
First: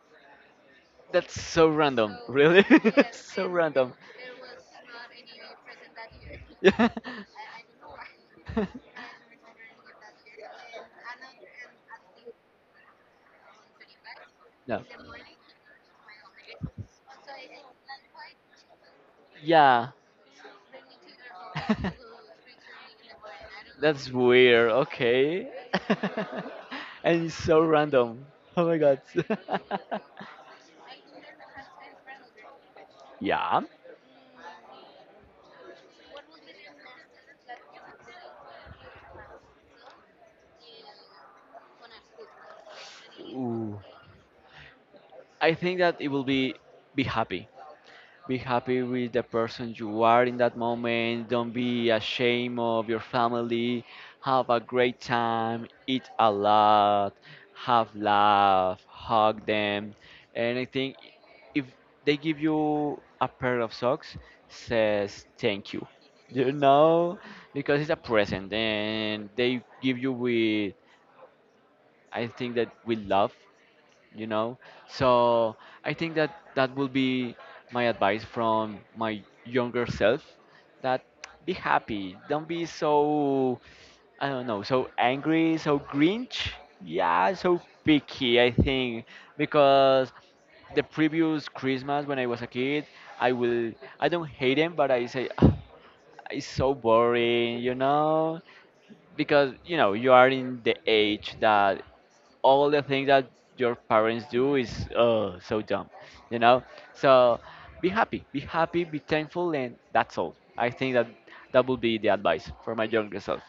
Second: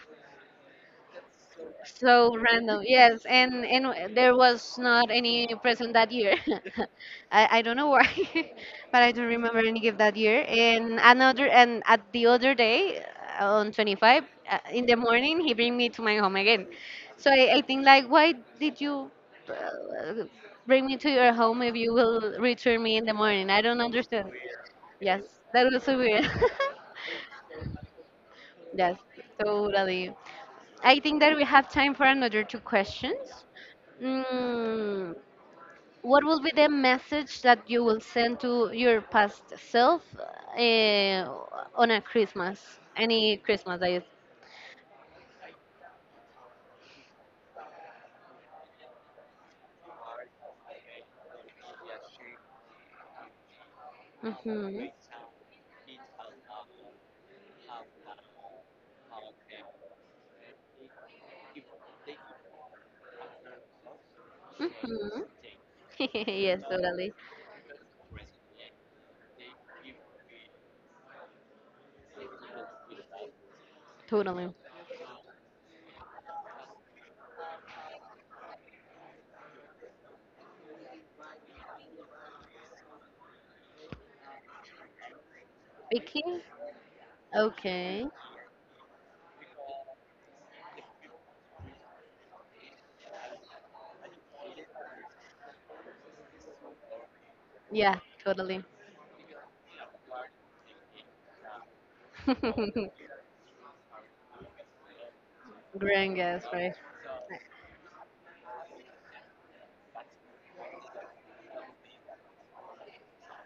Speaker 2: That's so random.
Speaker 1: So
Speaker 2: Really?
Speaker 1: random,
Speaker 2: That's
Speaker 1: yes,
Speaker 2: so
Speaker 1: and
Speaker 2: random.
Speaker 1: there was not any present that year.
Speaker 2: Yeah.
Speaker 1: I don't know why, but I don't remember any gift that year. And another and at the other day on the 25th
Speaker 2: No.
Speaker 1: in the morning, he bring me to my home again. So I think like, why did you
Speaker 2: Yeah.
Speaker 1: uh, bring me to your home if you will return me in the morning? I don't
Speaker 2: That's
Speaker 1: understand.
Speaker 2: weird.
Speaker 1: Yes,
Speaker 2: Okay.
Speaker 1: that was so weird.
Speaker 2: And it's so random. Oh my
Speaker 1: Yes,
Speaker 2: god.
Speaker 1: totally. I think that we have time for another two questions.
Speaker 2: yeah.
Speaker 1: Mm, what will be the message that you will send to your past self on a Christmas? Any
Speaker 2: Ooh.
Speaker 1: Christmas that you.
Speaker 2: I think that it will be happy. Be happy with the person you are in that moment. Don't be ashamed of your family. Have a
Speaker 1: Mhm.
Speaker 2: great time. Eat a lot. Have laugh. Hug them. And I think if they give you a pair of socks, says
Speaker 1: Mhm.
Speaker 2: thank you. You
Speaker 1: Yes, totally.
Speaker 2: know, because it's a present, and they give you with, I think, that with love, you
Speaker 1: Totally.
Speaker 2: know. So I think that that will be my advice from my younger self, that be happy, don't be so, I don't know, so angry, so
Speaker 1: Vicky?
Speaker 2: grinch, yeah, so
Speaker 1: Okay.
Speaker 2: picky. I think because the previous Christmas when I was a kid, i will I don't hate him, but I say, "Ah, it's so boring, you
Speaker 1: Yeah,
Speaker 2: know,
Speaker 1: totally.
Speaker 2: because you know you are in the age that all the things that your parents do is, so dumb,
Speaker 1: Grand
Speaker 2: you
Speaker 1: guess,
Speaker 2: know."
Speaker 1: right?
Speaker 2: So be happy, be happy, be thankful, and that's all. I think that that would be the advice for my younger self.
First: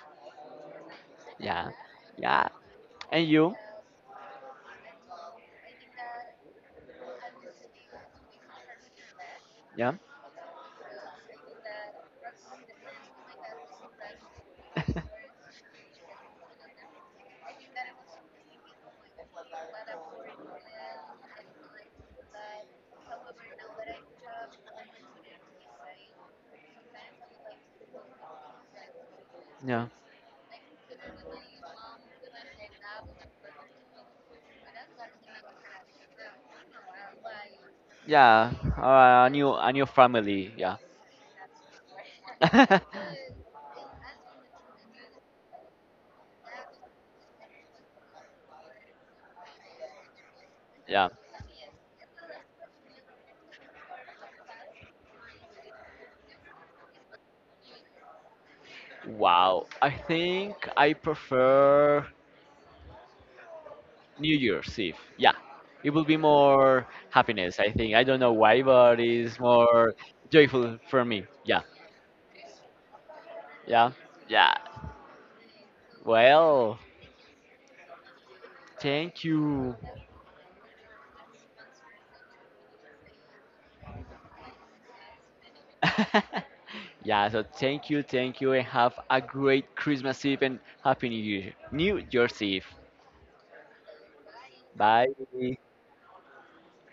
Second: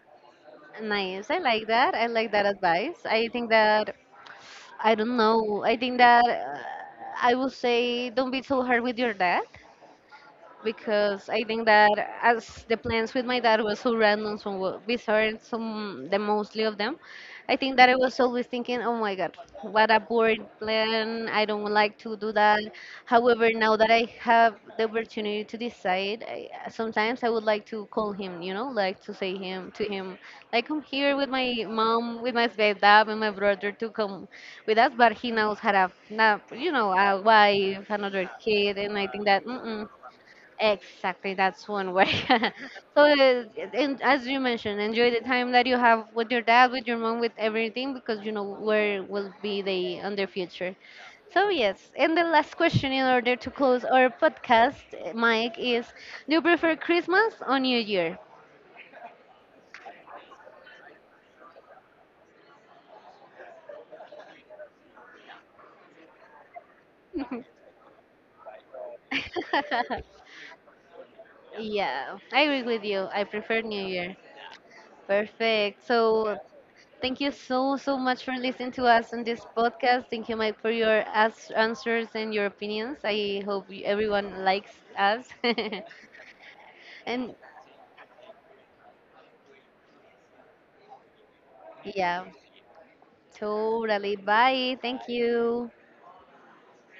Speaker 1: Nice. I like
Speaker 2: Yeah,
Speaker 1: that. I like that
Speaker 2: yeah.
Speaker 1: advice.
Speaker 2: And
Speaker 1: I think
Speaker 2: you,
Speaker 1: that I don't know. I think that I would say don't be too hard with your dad
Speaker 2: yeah,
Speaker 1: because I think that as the plans with my dad was so random, so bizarre, some the mostly of them, I think that I was always thinking, oh my god, what a boring plan! I don't like to do that. However, now that I have the opportunity to decide, I, sometimes I would like to call him, you know, like to say him to
Speaker 2: yeah,
Speaker 1: him, like I'm here with my mom, with my dad, and my brother to come with us, but he knows had a, now you know, a wife, another
Speaker 2: yeah.
Speaker 1: kid, and I think that.
Speaker 2: A
Speaker 1: Mm-mm.
Speaker 2: new family. Yeah,
Speaker 1: Exactly, that's one way. So, and as you mentioned, enjoy the time that you have with your dad, with your mom, with everything, because you know where will be they on their future.
Speaker 2: yeah.
Speaker 1: So yes, and the last question in order to close our podcast, Mike, is: Do you prefer Christmas or New Year?
Speaker 2: Wow. I think I prefer New Year's Eve. Yeah, it will be more happiness. I think I don't know why, but it's more joyful for me. Yeah,
Speaker 1: Yeah, I agree with you. I prefer New
Speaker 2: yeah,
Speaker 1: Year.
Speaker 2: yeah.
Speaker 1: Perfect. So
Speaker 2: Well,
Speaker 1: thank you so, so much for listening to us on
Speaker 2: thank
Speaker 1: this
Speaker 2: you.
Speaker 1: podcast. Thank you, Mike, for your answers and your opinions. I hope everyone likes us.
Speaker 2: Yeah,
Speaker 1: And
Speaker 2: so thank you, and have a great Christmas Eve and Happy New Year, New
Speaker 1: yeah,
Speaker 2: Year's Eve.
Speaker 1: totally. Bye. Thank
Speaker 2: Bye.
Speaker 1: you.